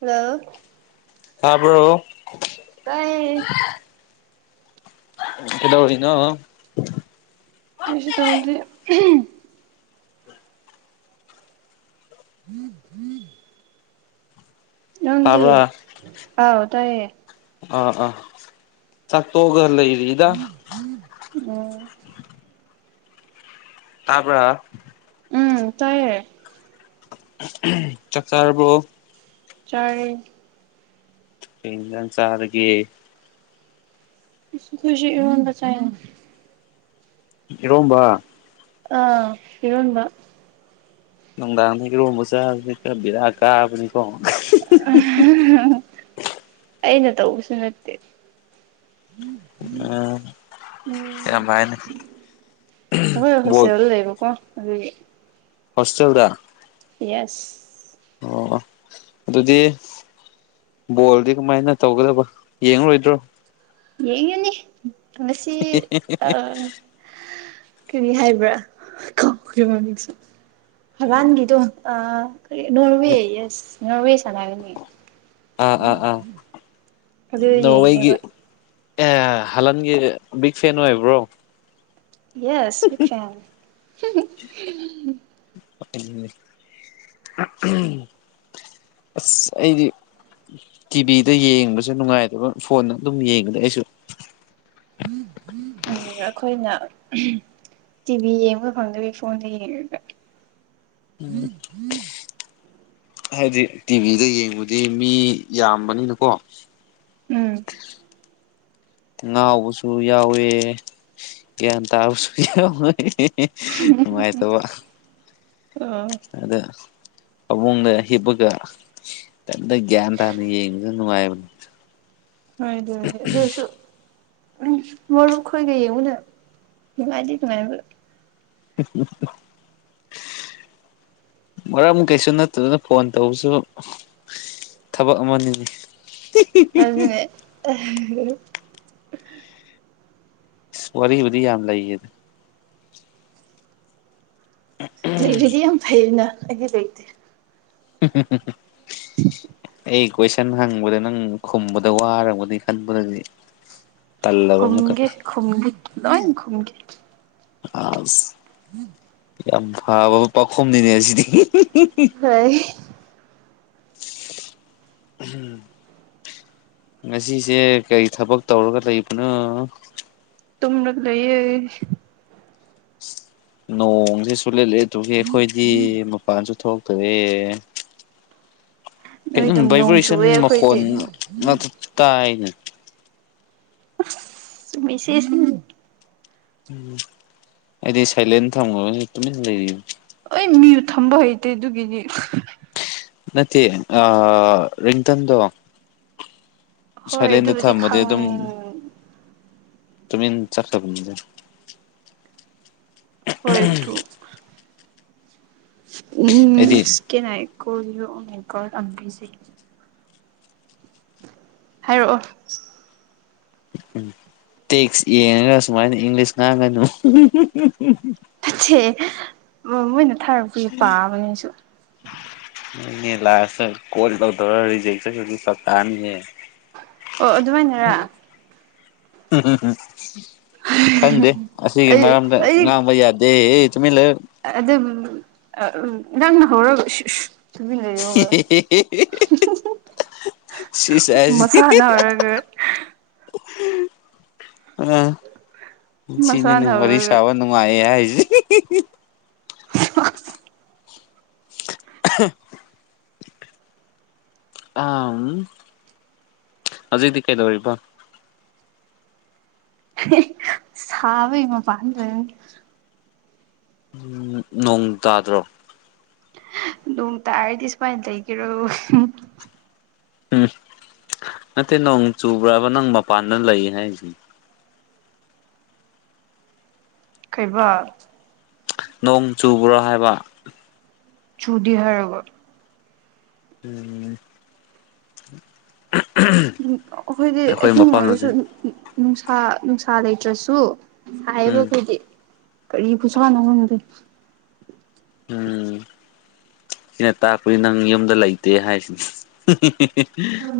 ꯍꯂ ꯍꯥꯥꯕ꯭ꯔꯣ ꯇꯥꯏ ꯍꯂꯅꯣ ꯀꯁꯨ ꯇꯧꯗꯦ ꯎꯝ ꯍꯝ ꯍꯗꯤ ꯇꯥꯕ꯭ꯔꯥ ꯑꯣ ꯇꯌꯦ ꯑꯥ ꯑꯥ ꯆꯥꯛ ꯇꯣꯒ ꯂꯩ ꯔꯔꯤꯗ ꯎꯝ ꯇꯥꯕ ꯎꯝ ꯇꯥꯏꯔꯦ ꯆꯥꯛ ꯆꯥꯔꯔꯕꯣ ꯆꯔ ꯏ ꯁꯥꯔꯒꯦ ꯈꯁꯤ ꯏꯗ ꯆꯅ ꯔꯣꯝꯕ ꯑꯥ ꯏꯔꯣꯟꯕ ꯅꯪꯗꯥꯅꯤ ꯔꯣꯝꯕ ꯆ ꯀꯕꯤꯔ ꯀꯥꯕꯅꯤꯀꯣ ꯑꯩꯅ ꯇꯧꯕꯁꯨ ꯅꯠꯇꯦ ꯎꯝ ꯎꯝ ꯀꯔꯚꯥꯏꯅꯣꯜ ꯑ ꯍꯣꯁꯇꯦꯜꯗ ꯌꯦꯁ ꯑꯣ ꯑꯗꯨꯗꯤ ꯕꯣꯜꯗꯤ ꯀꯃꯥꯏꯅ ꯇꯧꯒꯗꯕ ꯌꯦꯡꯉꯔꯣꯏꯗ꯭ꯔꯣ ꯌꯦꯡꯨꯅꯤ ꯃꯁꯤꯁꯤ ꯑ ꯀꯔꯤ ꯍꯥꯏꯕ꯭ꯔꯥꯃꯤꯡ ꯍꯕꯥꯟꯒꯤꯗꯣ ꯅꯣꯔꯋꯦ ꯌꯦꯁ ꯅꯣꯔꯋꯦ ꯆꯅꯒꯅꯤ ꯑꯥ ꯑꯥ ꯑꯥ ꯑꯗꯨ ꯅꯣꯒꯤ ꯌꯦꯡꯅꯦꯕ ꯑꯦ ꯍꯂꯟꯒꯤ ꯕꯤꯛ ꯐꯦꯟ ꯑꯣꯏꯕ꯭ꯔꯣ ꯌꯦꯁ ꯈꯌꯥꯝ ꯑꯁ ꯑꯩꯗꯤ ꯇꯤꯚꯤꯗ ꯌꯦꯡꯕꯁꯨ ꯅꯨꯡꯉꯥꯏꯗꯕ ꯐꯣꯟꯅ ꯑꯗꯨꯝ ꯌꯦꯡꯕꯗ ꯑꯩꯁꯨ ꯎꯝ ꯑꯩꯈꯣꯏꯅ ꯇꯤꯕꯤ ꯌꯦꯉ ꯍꯪꯦ ꯐꯣꯟ ꯂ ꯌꯦꯒ ꯎꯝ ꯍꯥꯏꯗꯤ ꯇꯤꯚꯤꯗ ꯌꯦꯡꯕꯗꯤ ꯃꯤ ꯌꯥꯝꯕꯅꯤꯅꯀꯣ ꯎꯝ ꯉꯥꯎꯕꯁꯨ ꯌꯥꯎꯋꯦ ꯒ꯭ꯌꯥꯟ ꯇꯥꯕꯁꯨ ꯌꯥꯎꯋꯦ ꯅꯨꯡꯉꯥꯏꯇꯧꯕ ꯑꯥ ꯑꯗ ꯐꯕꯨꯡꯗ ꯍꯤꯞꯄꯒ ꯀꯝꯇ ꯒ꯭ꯌꯥꯟ ꯇꯥꯅ ꯌꯦꯡꯕꯗ ꯅꯨꯡꯉꯥꯏꯕꯅꯤ ꯍꯥꯏꯗꯗꯦ ꯖꯣꯁꯨ ꯎ ꯃꯔꯨꯞ ꯈꯣꯏꯒ ꯌꯦꯡꯉꯨꯅ ꯅꯨꯡꯉꯥꯏꯗꯤꯦ ꯀꯃꯥꯏ ꯎ ꯃꯔꯝꯛ ꯀꯩꯁꯨ ꯅꯠꯇꯗꯅ ꯐꯣꯟ ꯇꯧꯕꯁꯨ ꯊꯕꯛ ꯑꯃꯅꯤꯅꯤ ꯑꯗꯨꯅꯦ ꯁ ꯋꯥꯔꯤꯔꯤꯕꯤ ꯌꯥꯝꯝ ꯂꯩꯥꯛꯦ ꯑꯗꯨ ꯂꯩꯕꯗꯤ ꯌꯥꯝ ꯐꯩꯅ ꯑꯩꯗꯤ ꯂꯩꯇꯦ [unintelligible] [inaudible] ꯑꯩ ꯀꯣꯏꯁꯟ ꯍꯪꯕꯗ ꯅꯪ ꯈꯨꯝꯕꯗ ꯋꯥꯔꯕꯗꯤ ꯈꯟꯕꯗꯗꯤ ꯇꯜꯂꯕ ꯑꯃꯨꯛꯀ ꯈꯨꯝꯒꯦ ꯈꯨꯝꯒꯦ ꯅꯣꯏ ꯈꯨꯝꯒꯦ ꯑ ꯎꯝ ꯌꯥꯝ ꯐꯕ ꯄꯥꯈꯨꯝꯅꯤꯅꯦ ꯑꯁꯤꯗꯤ ꯍ ꯎꯝ ꯉꯁꯤꯁꯦ ꯀꯔꯤ ꯊꯕꯛ ꯇꯧꯔꯒ ꯂꯩꯕꯅꯣ ꯇꯂ ꯂꯩꯌꯦꯦ ꯅꯣꯡꯁꯦ ꯁꯨꯂꯦꯠꯂꯦ ꯑꯗꯨꯒꯤ ꯑꯩꯈꯣꯏꯗꯤ ꯃꯄꯥꯟꯁꯨ ꯊꯣꯛ ꯇꯔꯦ ꯀꯝ ꯅꯣꯏ ꯑꯗꯨꯝ ꯅꯣꯡ ꯚꯥꯏꯕ꯭ꯔꯦꯁꯟ ꯆꯨꯑꯦ ꯑꯩꯈꯣꯏꯗꯤ ꯃꯈꯣꯟ ꯉꯥꯛꯇ ꯇꯥꯏꯅ ꯃꯦꯁꯦꯁꯅꯦ ꯎꯝ ꯑꯩꯗꯤ ꯁꯥꯏꯂꯦꯟ ꯊꯝꯈꯕꯅꯤ ꯇꯨꯃꯤꯟꯅ ꯂꯩꯔꯤ ꯍ ꯃꯤ ꯊꯝꯕ ꯍꯩꯇꯦ ꯑꯗꯨꯒꯤꯅꯤ ꯅꯠꯇꯦ ꯔꯤꯟꯇꯟꯗꯣ ꯍꯣꯏ ꯁꯥꯏꯂꯦꯟꯗ ꯑꯗꯨꯕꯨꯗꯤ ꯊꯝꯕꯗꯤ ꯈꯪ ꯑꯗꯨꯝ ꯇꯃꯤ ꯆꯠ ꯇ ꯀꯦ ꯍꯣꯏ ꯇꯣ ꯎꯝ ꯑꯩꯗꯤ ꯀ ꯀꯣꯀ ꯑꯁ ꯍꯥꯏꯔꯛꯑꯣ ꯎꯝ ꯇꯦꯛꯁ ꯌꯦꯡꯉꯒ ꯁꯨꯃꯥꯏꯅ ꯏꯪꯂꯤꯁ ꯉꯥꯡꯒꯅꯨ ꯃꯣꯏꯅ ꯊꯥꯔꯛꯄꯒꯤ ꯄꯥꯕꯅꯤꯁꯨ ꯍꯣꯏꯅꯦ ꯂꯥꯁꯇ ꯀꯣꯜ ꯇꯧꯗꯧꯔ ꯔꯤꯖꯦꯛꯁ ꯆꯠꯇꯥꯥꯅꯤꯌꯦ ꯑꯣ ꯑꯗꯨꯃꯥꯏꯅꯔ [unintelligible] ꯈꯪꯗꯦ ꯑꯁꯤꯒꯤ ꯑꯩ ꯃꯔꯝꯗ ꯉꯥꯡꯕ ꯌꯥꯗꯦ ꯆꯨꯃꯤꯟꯂ ꯑꯗ ꯑ ꯅꯪ ꯍꯔꯒ ꯂꯩꯕ ꯂꯩꯌꯨ ꯁꯤꯁꯥꯁꯤ ꯑ ꯁꯤꯅꯤꯅꯦ ꯃꯁꯥꯅ ꯋꯥꯔꯤ ꯍꯧꯔꯒ ꯁꯥꯕ ꯅꯨꯡꯉꯥꯏꯌꯦ ꯍꯥꯏ [unintelligible] [unintelligible] [unintelligible] ꯑ ꯍꯧꯖꯤꯛꯗꯤ ꯀꯩꯗꯧꯔꯤꯕ ꯁꯥꯕꯒꯤ ꯃꯄꯥꯟꯗ ꯂꯩꯕꯅꯦ ꯎꯝ ꯅꯣꯡ ꯇꯥꯗ꯭ꯔꯣ ꯅꯨꯡ ꯇꯥꯔꯗꯤ ꯁꯨꯃꯥꯏꯅ ꯂꯩꯒꯦꯔꯣ ꯎꯝ ꯅꯠꯇꯦ ꯅꯣꯡ ꯆꯨꯕ꯭ꯔꯕ ꯅꯪ ꯃꯄꯥꯟꯗ ꯂꯩ ꯍꯥꯏꯁꯤꯦ ꯀꯩꯕ ꯅꯣꯡ ꯆꯨꯕ꯭ꯔꯣ ꯍꯥꯏꯕꯟ ꯆꯨꯗꯤ ꯍꯔꯒ ꯎꯝ ꯑꯩꯈꯣꯏꯗꯤ ꯑꯩꯈꯣꯏ ꯑꯍꯤꯡ ꯑꯣꯏꯔꯁꯨ ꯃꯐꯝꯗꯗꯤ ꯅꯨꯡꯁꯥ ꯅꯨꯡꯁꯥ ꯂꯩꯇ꯭ꯔꯁꯨ ꯁꯥꯏꯕ ꯎꯝ ꯑꯩꯈꯣꯏꯗꯤ ꯀꯔꯤ ꯈꯨꯁꯥꯅꯣ ꯈꯪꯗꯦ ꯎꯝ ꯁꯤꯅ ꯇꯥꯛꯄꯗꯤ ꯅꯪ ꯌꯨꯝꯗ ꯂꯩꯇꯦ ꯍꯥꯏꯁꯤꯅꯤ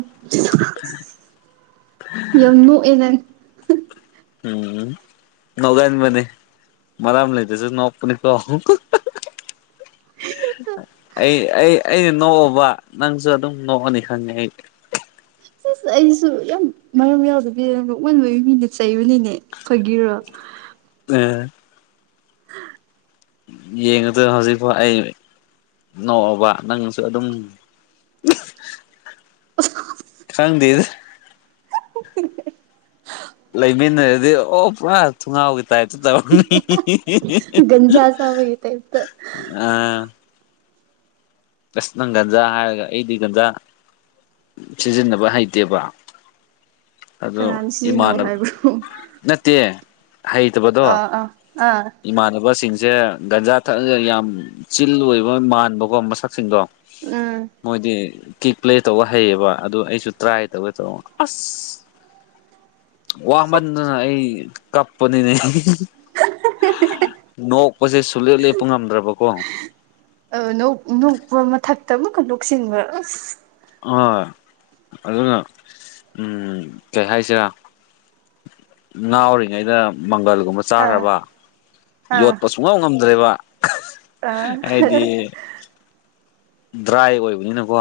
[unintelligible] [unintelligible] ꯌꯝ ꯅꯣꯛꯑꯦ ꯅꯪ ꯎꯝ ꯅꯒꯥꯏꯅꯤ ꯃꯅꯦ ꯃꯂ ꯑꯃ ꯂꯩꯇꯆ ꯅꯀꯅꯤ ꯀ ꯑꯩ ꯑꯩ ꯑꯩꯅ ꯅꯣꯛꯑꯕ ꯅꯪꯁꯨ ꯑꯗꯨꯝ ꯅꯣꯛꯑꯅꯤ ꯈꯪꯉꯦ ꯑꯩ ꯁꯤꯁ ꯑꯩꯁꯨ ꯌꯥꯝ ꯃꯔꯝ ꯌꯥꯎꯗꯕꯤ ꯅꯣꯛꯃꯟꯕꯒꯤ ꯃꯤꯅ ꯆꯩꯕꯅꯤꯅꯦ ꯐꯥꯒꯤꯔꯣ [unintelligible] ꯌꯦꯉꯗ ꯍꯧꯖꯤ ꯅꯣꯛꯕ ꯅꯪꯁꯨ ꯑꯗꯨꯝ [unintelligible] [unintelligible] ꯂꯩꯃꯤꯟꯅꯔꯗꯤ ꯑꯣ ꯄꯨꯔꯥ ꯊꯨꯡꯒꯥꯎꯒꯤ ꯇꯥꯏꯞꯇ ꯇꯧꯕꯅꯤ ꯒꯟꯖꯥꯥꯆꯥꯕꯒꯤ ꯇꯏꯠꯇꯥ ꯑꯥ ꯑꯁ ꯅꯪ ꯒꯟꯖꯥ ꯍꯥꯏꯔꯒ ꯑꯩꯗꯤ ꯒꯟꯖꯥ ꯁꯤꯖꯤꯟꯅꯕ ꯍꯩꯇꯦꯕꯥ ꯑꯗꯨ ꯀꯅꯥꯅ ꯏꯃꯥꯥꯟ ꯁꯤꯖꯤꯟꯅꯧ ꯍꯥꯏꯕ꯭ꯔꯣ ꯅꯠꯇꯦ ꯍꯩꯇꯕꯗꯣ ꯑꯥ ꯑꯥ ꯑꯥ ꯏꯃꯥꯟꯅꯕꯁꯤꯡꯁꯨ ꯁꯦ ꯒꯟꯖꯥ ꯊꯛꯂꯒ ꯌꯥꯝ ꯆꯤꯜ ꯑꯣꯏꯕ ꯃꯥꯟꯕꯀꯣ ꯃꯁꯛꯁꯤꯡꯗꯨ ꯎꯝ ꯃꯣꯏꯗꯤ ꯀꯦꯛ ꯄ꯭ꯂꯦ ꯇꯧꯕ ꯍꯩꯌꯦꯕ ꯑꯗꯨ ꯑꯩꯁꯨ ꯇ꯭ꯔꯥꯏ ꯇꯧꯒꯩ ꯇꯧꯅꯩ ꯑꯁ ꯋꯥꯃꯟꯗꯅ ꯑꯩ ꯀꯞꯄꯅꯤꯅꯦ ꯅꯣꯛꯄꯁꯨ ꯁꯨꯡꯂꯦꯞ ꯂꯦꯞꯄ ꯉꯝꯗ꯭ꯔꯕꯀꯣ ꯑ ꯅꯣꯛꯄ ꯃꯊꯛꯇ ꯑꯃꯨꯛꯀ ꯅꯣꯛꯁꯤꯟꯕ‌ ꯑꯁ ꯑ ꯑꯗꯨꯅ ꯀꯩ ꯍꯥꯏꯁꯤꯔꯥꯅꯩ ꯉꯎꯔꯤꯉꯩꯗ ꯃꯪꯒꯜꯒꯨꯝꯕ ꯑꯥ ꯆꯥꯅꯕ ꯑꯥ ꯌꯣꯠꯄ ꯁꯨꯡꯉꯝ ꯉꯝꯗ꯭ꯔꯦꯕꯥ ꯑꯥ ꯍꯥ ꯍꯥ ꯗ꯭ꯔꯥꯏ ꯑꯣꯏꯕꯅꯤꯅ ꯀꯣ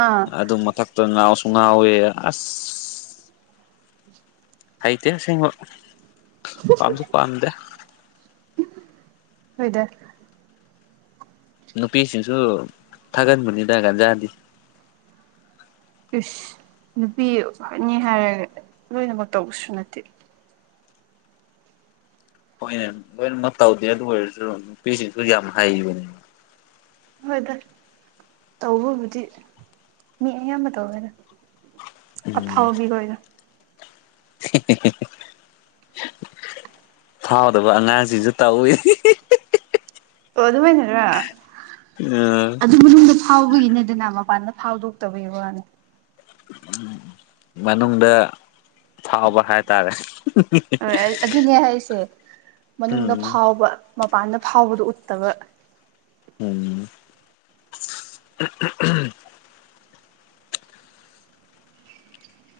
ꯑꯥ ꯑꯗꯨ ꯃꯊꯛꯇ ꯉꯥꯎꯁꯨ ꯉꯥꯎꯏ ꯑꯁ ꯍꯩꯇꯦ ꯑꯁꯦꯡꯕ ꯄꯥꯝꯁꯨ ꯄꯥꯝꯗꯦ ꯑꯥꯁ ꯍꯣꯏꯗꯥ ꯑꯗꯨꯅꯩ ꯅꯨꯄꯤꯁꯤꯡꯁꯨ ꯊꯥꯒꯟꯕꯅꯤꯅ ꯀꯥꯟꯖꯥꯗꯤ ꫪꯩꯏꯅ ꯏꯁ ꯅꯨꯄꯤꯅꯤ ꯍꯥꯏꯔꯒ ꯂꯣꯏꯅꯃꯛ ꯇꯧꯕꯁꯨ ꯅꯠꯇꯅꯥ ꯍꯣꯏꯅꯦ ꯂꯣꯏꯅꯃꯛ ꯇꯧꯗꯦ ꯑꯗꯨ ꯑꯣꯏꯔꯁꯨ ꯅꯨꯄꯤꯁꯤꯡꯁꯨ ꯌꯥꯝ ꯍꯩꯕꯅꯤꯗ ꯍꯣꯏꯗ ꯇꯧꯕꯕꯨꯗꯤ ꯃꯤ ꯑꯌꯥꯝꯕ ꯇꯧꯕꯅꯤꯗ ꯎꯝ ꯑꯐꯥꯎ ꯕꯤ ꯑꯣꯏꯅ [unintelligible] [inaudible] ꯐꯥꯎꯗꯕ ꯑꯉꯥꯡꯁꯤꯁꯨ ꯇꯧꯏꯗ ꯑꯣ ꯑꯗꯨꯃꯥꯏꯅꯔ ꯎꯝ ꯑꯗꯨ ꯃꯅꯨꯡꯗ ꯐꯥꯎꯕꯒꯤ ꯅꯦꯗꯅ ꯃꯄꯥꯟꯗꯁꯨ ꯐꯥꯎꯗꯣꯛꯇꯕꯒꯤ ꯋꯥꯅꯤ ꯅꯩ ꯑꯎꯝ ꯃꯅꯨꯡꯗꯗ ꯐꯥꯎꯕ ꯍꯥꯏꯇꯥꯔꯦ ꯗꯅ ꯍꯣꯏ ꯑꯗꯨꯅꯦ ꯍꯥꯏꯁꯦ ꯃꯅꯨꯡꯗ ꯐꯥꯎꯕ ꯃꯄꯥꯟꯗ ꯐꯥꯎꯕꯗꯨ ꯎꯠꯇꯕꯅꯤ ꯎꯝ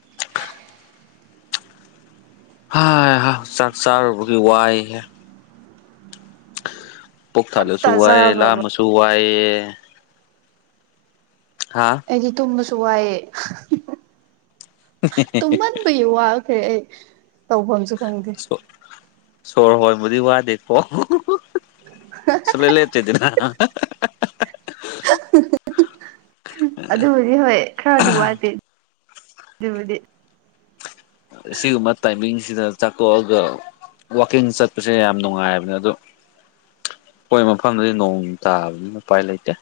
[unintelligible] [inaudible] ꯍꯥ ꯍꯥ ꯆꯥꯛ ꯆꯔꯨꯕꯒꯤ ꯋꯥꯏꯅꯩ ꯄꯨꯛ ꯇꯞ ꯇꯥ ꯊꯥꯂꯁꯨꯨꯏ ꯆꯥꯕ꯭ꯔꯕ ꯂꯃꯁꯨꯨꯋꯥꯌꯦ ꯍꯥ ꯑꯩꯗꯤ ꯇꯨꯝꯕꯁꯨ ꯋꯥꯏꯑꯦ ꯇꯨꯝꯍꯟꯕꯌ ꯋꯥꯅꯤ ꯑꯩ ꯇꯐꯝꯝꯁꯨ ꯈꯪꯗꯦ ꯗꯥ ꯁꯣꯔ ꯍꯣꯏꯕꯨꯗꯤ ꯋꯥꯗꯦꯀꯣ ꯁꯨꯡ ꯂꯦꯞꯇꯤ ꯂꯩꯞꯇꯗꯅ ꯑꯗꯨꯕꯨꯗꯤ ꯍꯣꯏ ꯈꯔ ꯗꯤ ꯋꯥꯗꯦ ꯑꯗꯨꯅ ꯑꯗꯨꯗꯤ ꯅꯤ ꯁꯤꯗ ꯆꯥꯛꯇꯛꯑꯒ ꯋꯥꯛꯀꯤꯡ ꯆꯠꯄꯁꯦ ꯌꯥꯝ ꯅꯨꯡꯉꯥꯏꯕꯅꯦ ꯑꯗꯣ ꯑꯩꯈꯣꯏ ꯃꯐꯝꯗꯗꯤ ꯅꯣꯡ ꯇꯥꯕꯅꯤ ꯎꯄꯥꯏ ꯂꯩꯇꯦ ꯗ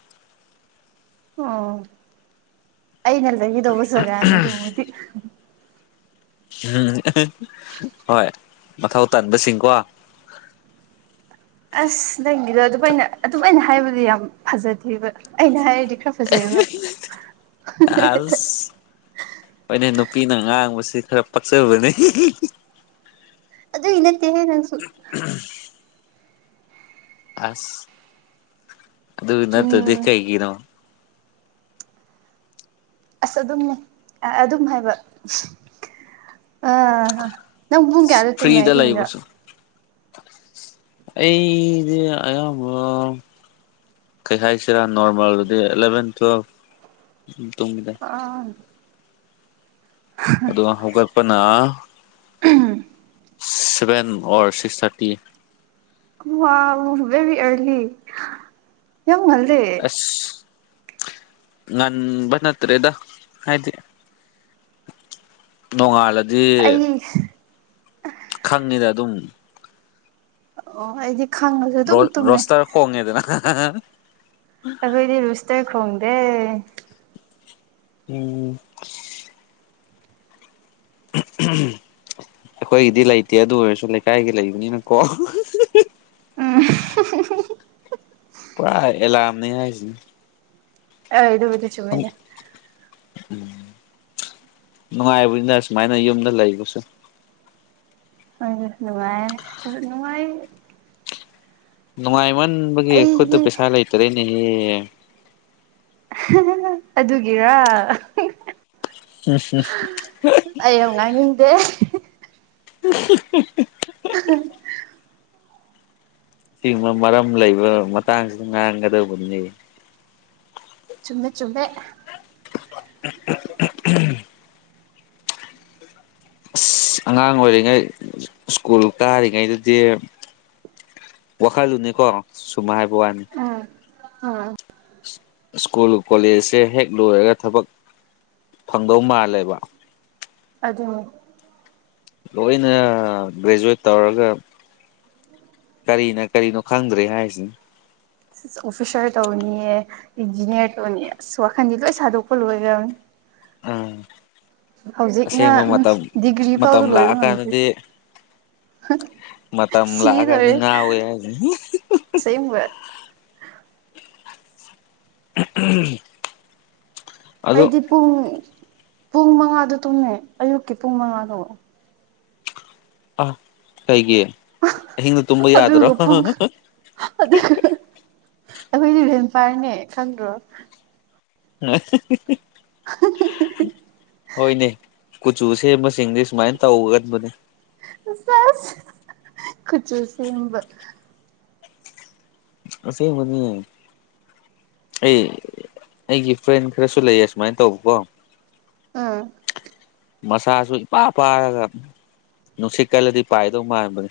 ꯑꯣ ꯑꯅꯥ ꯆꯪꯗꯒꯤ ꯇꯧꯕꯁꯒꯅꯤ ꯖꯥꯒꯗꯤ ꯎꯝ ꯍꯣꯏ ꯃꯊꯧ ꯇꯟꯥꯕꯥ ꯁꯤꯡ ꯀꯣ ꯑꯁ ꯅꯪꯒꯤꯗꯣ ꯑꯗꯨꯝꯃꯥꯏ ꯑꯗꯨꯝꯃꯥꯏꯅ ꯍꯥꯏꯕꯗꯤ ꯌꯥꯝ ꯐꯖꯗꯦ ꯑꯩꯅ ꯍꯥꯏꯔꯗꯤ ꯈꯔ ꯐꯖꯩꯌꯦꯕꯥ ꯅꯥ ꯍꯣꯅꯩ ꯅꯨꯄꯤꯅ ꯉꯥꯡꯕꯁꯤ ꯈꯔ ꯄꯛꯆꯕꯅꯤ ꯑꯗꯨꯒꯤ ꯏꯅꯠꯇꯦ ꯅꯪꯁꯨ ꯑꯁ ꯑꯗꯨ ꯅꯠꯇ ꯎꯝ ꯀꯥꯔꯤꯒꯤꯅꯣ ꯑꯁ ꯑꯗꯨꯝ ꯑꯗꯨꯝ ꯍꯥꯏꯕ ꯑ ꯅꯪ ꯄꯨꯡ ꯀꯌꯥꯗ ꯇꯨꯝꯃꯦ ꯐ꯭ꯔꯤꯗ ꯍꯤꯡꯗ ꯂꯩꯕꯁꯨ ꯑꯩꯗꯤ ꯑꯌꯥꯝꯕ ꯀꯩ ꯍꯥꯏꯁꯤꯔꯥ ꯅꯣꯔꯃꯦꯜꯗꯨꯗꯤ ꯑꯦꯂꯚꯦꯟ ꯇꯨꯋꯦꯜ ꯎ ꯑꯥ ꯑꯣ ꯍꯧꯒꯜꯄꯅ ꯁꯚꯦꯟ ꯑꯣꯔ ꯁꯤꯛꯁ ꯊꯥꯔꯇꯤ ꯋꯥ ꯎꯃꯦꯦꯕꯤ ꯑꯔꯂꯤ ꯌꯃ ꯃꯜꯗꯦ ꯉꯥꯟ ꯅꯠꯇ꯭ꯔꯦꯗ ꯍꯥꯏꯗꯤ ꯅꯣꯡꯉꯥꯂ ꯑꯩ ꯈꯪꯉꯤꯗ ꯑꯗꯨꯝ ꯑꯣ ꯑꯩꯗꯤ ꯈꯪꯉꯁꯨ ꯔ ꯑꯗꯨꯝ ꯇꯨꯝꯃꯦ ꯔꯁ ꯇꯥ ꯈꯣꯡꯉꯦꯗꯅ ꯑꯗꯨꯗꯗꯤ ꯁꯇꯦꯛ ꯍꯣꯡꯗꯦ ꯎꯝ ꯎꯝ ꯑꯩꯈꯣꯏꯒꯤꯗꯤ ꯂꯩꯇꯦ ꯑꯗꯨ ꯑꯣꯏꯔꯁꯨ ꯂꯩꯀꯥꯏꯒꯤ ꯂꯩꯕꯅꯤꯅꯀꯣ ꯄꯨꯔꯥ ꯑꯦꯂꯥꯔꯝꯅꯦ ꯍꯥꯏꯁꯤ ꯑ ꯏꯗꯕꯨꯗꯤ ꯆꯃꯤꯗ ꯎꯝ ꯅꯨꯡꯉꯥꯏꯕꯅꯤꯅ ꯁꯨꯃꯥꯏꯅ ꯌꯨꯝꯗ ꯂꯩꯕꯁꯨ ꯍ ꯅꯨꯅꯨꯡꯉꯥꯏ ꯅꯨꯡꯉꯥꯏ ꯅꯨꯡꯉꯥꯏꯃꯟꯕꯒꯤ ꯈꯨꯠꯇ ꯑꯩꯗꯤ ꯄꯩꯁꯥ ꯂꯩꯇꯔꯦꯅꯦꯍꯦ ꯑꯗꯨꯒꯔ ꯑꯩ ꯑꯃꯨ ꯉꯥꯡꯅꯤꯡꯗꯦ [unintelligible] [unintelligible] ꯑꯁꯤꯒꯕ ꯃꯔꯝ ꯂꯩꯕ ꯃꯇꯥꯡꯁꯤꯁꯨ ꯉꯥꯡꯒꯗꯧꯕꯅꯤ ꯆꯨꯝꯃꯦ ꯆꯨꯝꯃꯦ ꯎ ꯑꯁ ꯑꯉꯥꯡ ꯑꯣꯏꯔꯤꯉꯩ ꯁ꯭ꯀꯨꯜ ꯀꯥꯔꯤꯉꯩꯗꯗꯤ ꯋꯥꯈꯜꯗꯨꯅꯤꯀꯣ ꯁꯨꯃꯥꯏ ꯍꯥꯏꯕ ꯋꯥꯅꯤ ꯑꯥ ꯁ꯭ꯀꯨꯜ ꯀꯣꯂꯦꯖꯁꯦ ꯍꯦꯛ ꯂꯣꯏꯔꯒ ꯊꯕꯛ ꯐꯪꯗꯧ ꯃꯥꯜꯂꯦꯕ ꯑꯗꯨ ꯂꯣꯏꯅ ꯒ꯭ꯔꯦꯖꯨꯋꯦꯠ ꯇꯧꯔꯒ ꯀꯔꯤꯅ ꯀꯔꯤꯅꯣ ꯈꯪꯗ꯭ꯔꯦ ꯍꯥꯏꯁꯤ ꯑꯁ ꯑꯣꯐꯤꯁꯥꯔ ꯇꯧꯅꯤꯌꯦ ꯏꯟꯖꯤꯅꯤꯌꯥꯔ ꯇꯧꯅꯤ ꯑꯁ ꯋꯥꯈꯟꯗꯤ ꯂꯣꯏ ꯁꯥꯗꯣꯛꯄ ꯂꯣꯏꯔꯕꯅꯤ ꯎꯝ ꯑꯁꯦꯡꯕ ꯎꯝ ꯃꯇꯝ ꯗꯤꯒ꯭ꯔꯤ ꯃꯇꯝ ꯐꯥꯎꯁꯨ ꯂꯣꯏꯕ ꯉꯝꯗ꯭ꯔꯤ ꯂꯥꯛꯑꯀꯥꯟꯗꯗꯤ ꯃ ꯃꯇꯝ ꯂꯥꯛꯒꯅꯤ ꯁꯤꯗꯧꯔꯦ ꯉꯅꯥ ꯑꯣꯏ ꯌꯥ [unintelligible] ꯑꯁꯦꯡꯕ ꯎꯝ ꯑꯩꯗꯤ ꯄꯨꯡ ꯄꯨꯡ ꯃꯉꯥꯗ ꯇꯨꯝꯃꯦ ꯑꯌꯨꯛꯀꯤ ꯄꯨꯡ ꯃꯉꯥꯗꯣ ꯑ ꯀꯩꯒꯤꯌꯦ ꯍ ꯇꯨꯝꯕ ꯌꯥꯗ꯭ꯔꯣ ꯑꯗꯨꯒ ꯄꯨꯡ ꯑꯩꯈꯣꯏꯗꯤꯚꯦꯝꯄꯥꯔꯅꯦ ꯈꯪꯗ꯭ꯔꯣ ꯍꯣꯏꯅꯦ ꯀꯨꯆ ꯎꯁꯦꯁ ꯏꯪꯂꯤꯁꯨꯃꯥꯏꯅ ꯇꯧꯒ ꯃꯅꯦ ꯀꯆ ꯁꯦꯝꯕ ꯑꯁꯦꯕꯅꯤ ꯑꯩ ꯑꯩꯒꯤ ꯐ꯭ꯔꯦꯟ ꯈꯔꯁꯨ ꯂꯩꯌꯦ ꯁꯨꯃꯥꯏꯅ ꯇꯧꯕꯀꯣ ꯑꯥ ꯃꯁꯥꯁꯨ ꯏꯄꯥ ꯄꯥꯔꯒ ꯅꯨꯡꯁꯤꯠ ꯀꯜꯂꯗꯤ ꯄꯥꯏꯗꯧ ꯃꯥꯟꯕꯅꯤ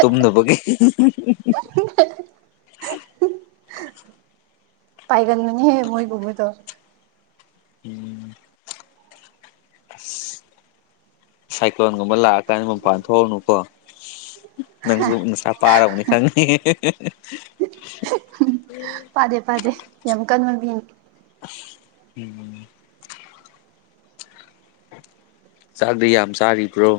ꯇꯨꯝꯗꯕꯒꯤ ꯄꯥꯏꯒꯦꯜ ꯃꯅꯤ ꯍꯦ ꯃꯣꯏ ꯀꯃ ꯇ ꯎꯝ ꯑꯁ ꯁꯥꯏꯀ꯭ꯂꯣꯟꯒꯨꯝꯕ ꯂꯥꯛꯑꯀꯥꯟꯗ ꯃꯄꯥꯟ ꯊꯣꯛꯎꯅꯨꯀꯣ ꯅꯪꯁꯨ ꯅꯨꯡꯁꯥ ꯄꯥꯔꯕꯅꯤ ꯈꯪꯅꯤ ꯄꯥꯗꯦ ꯄꯥꯗꯦ ꯌꯥꯝ ꯀꯟꯕ ꯃꯤꯡ ꯎꯝ ꯆꯥꯛꯗꯤ ꯌꯥꯝ ꯆꯥꯔꯤꯕ꯭ꯔꯣ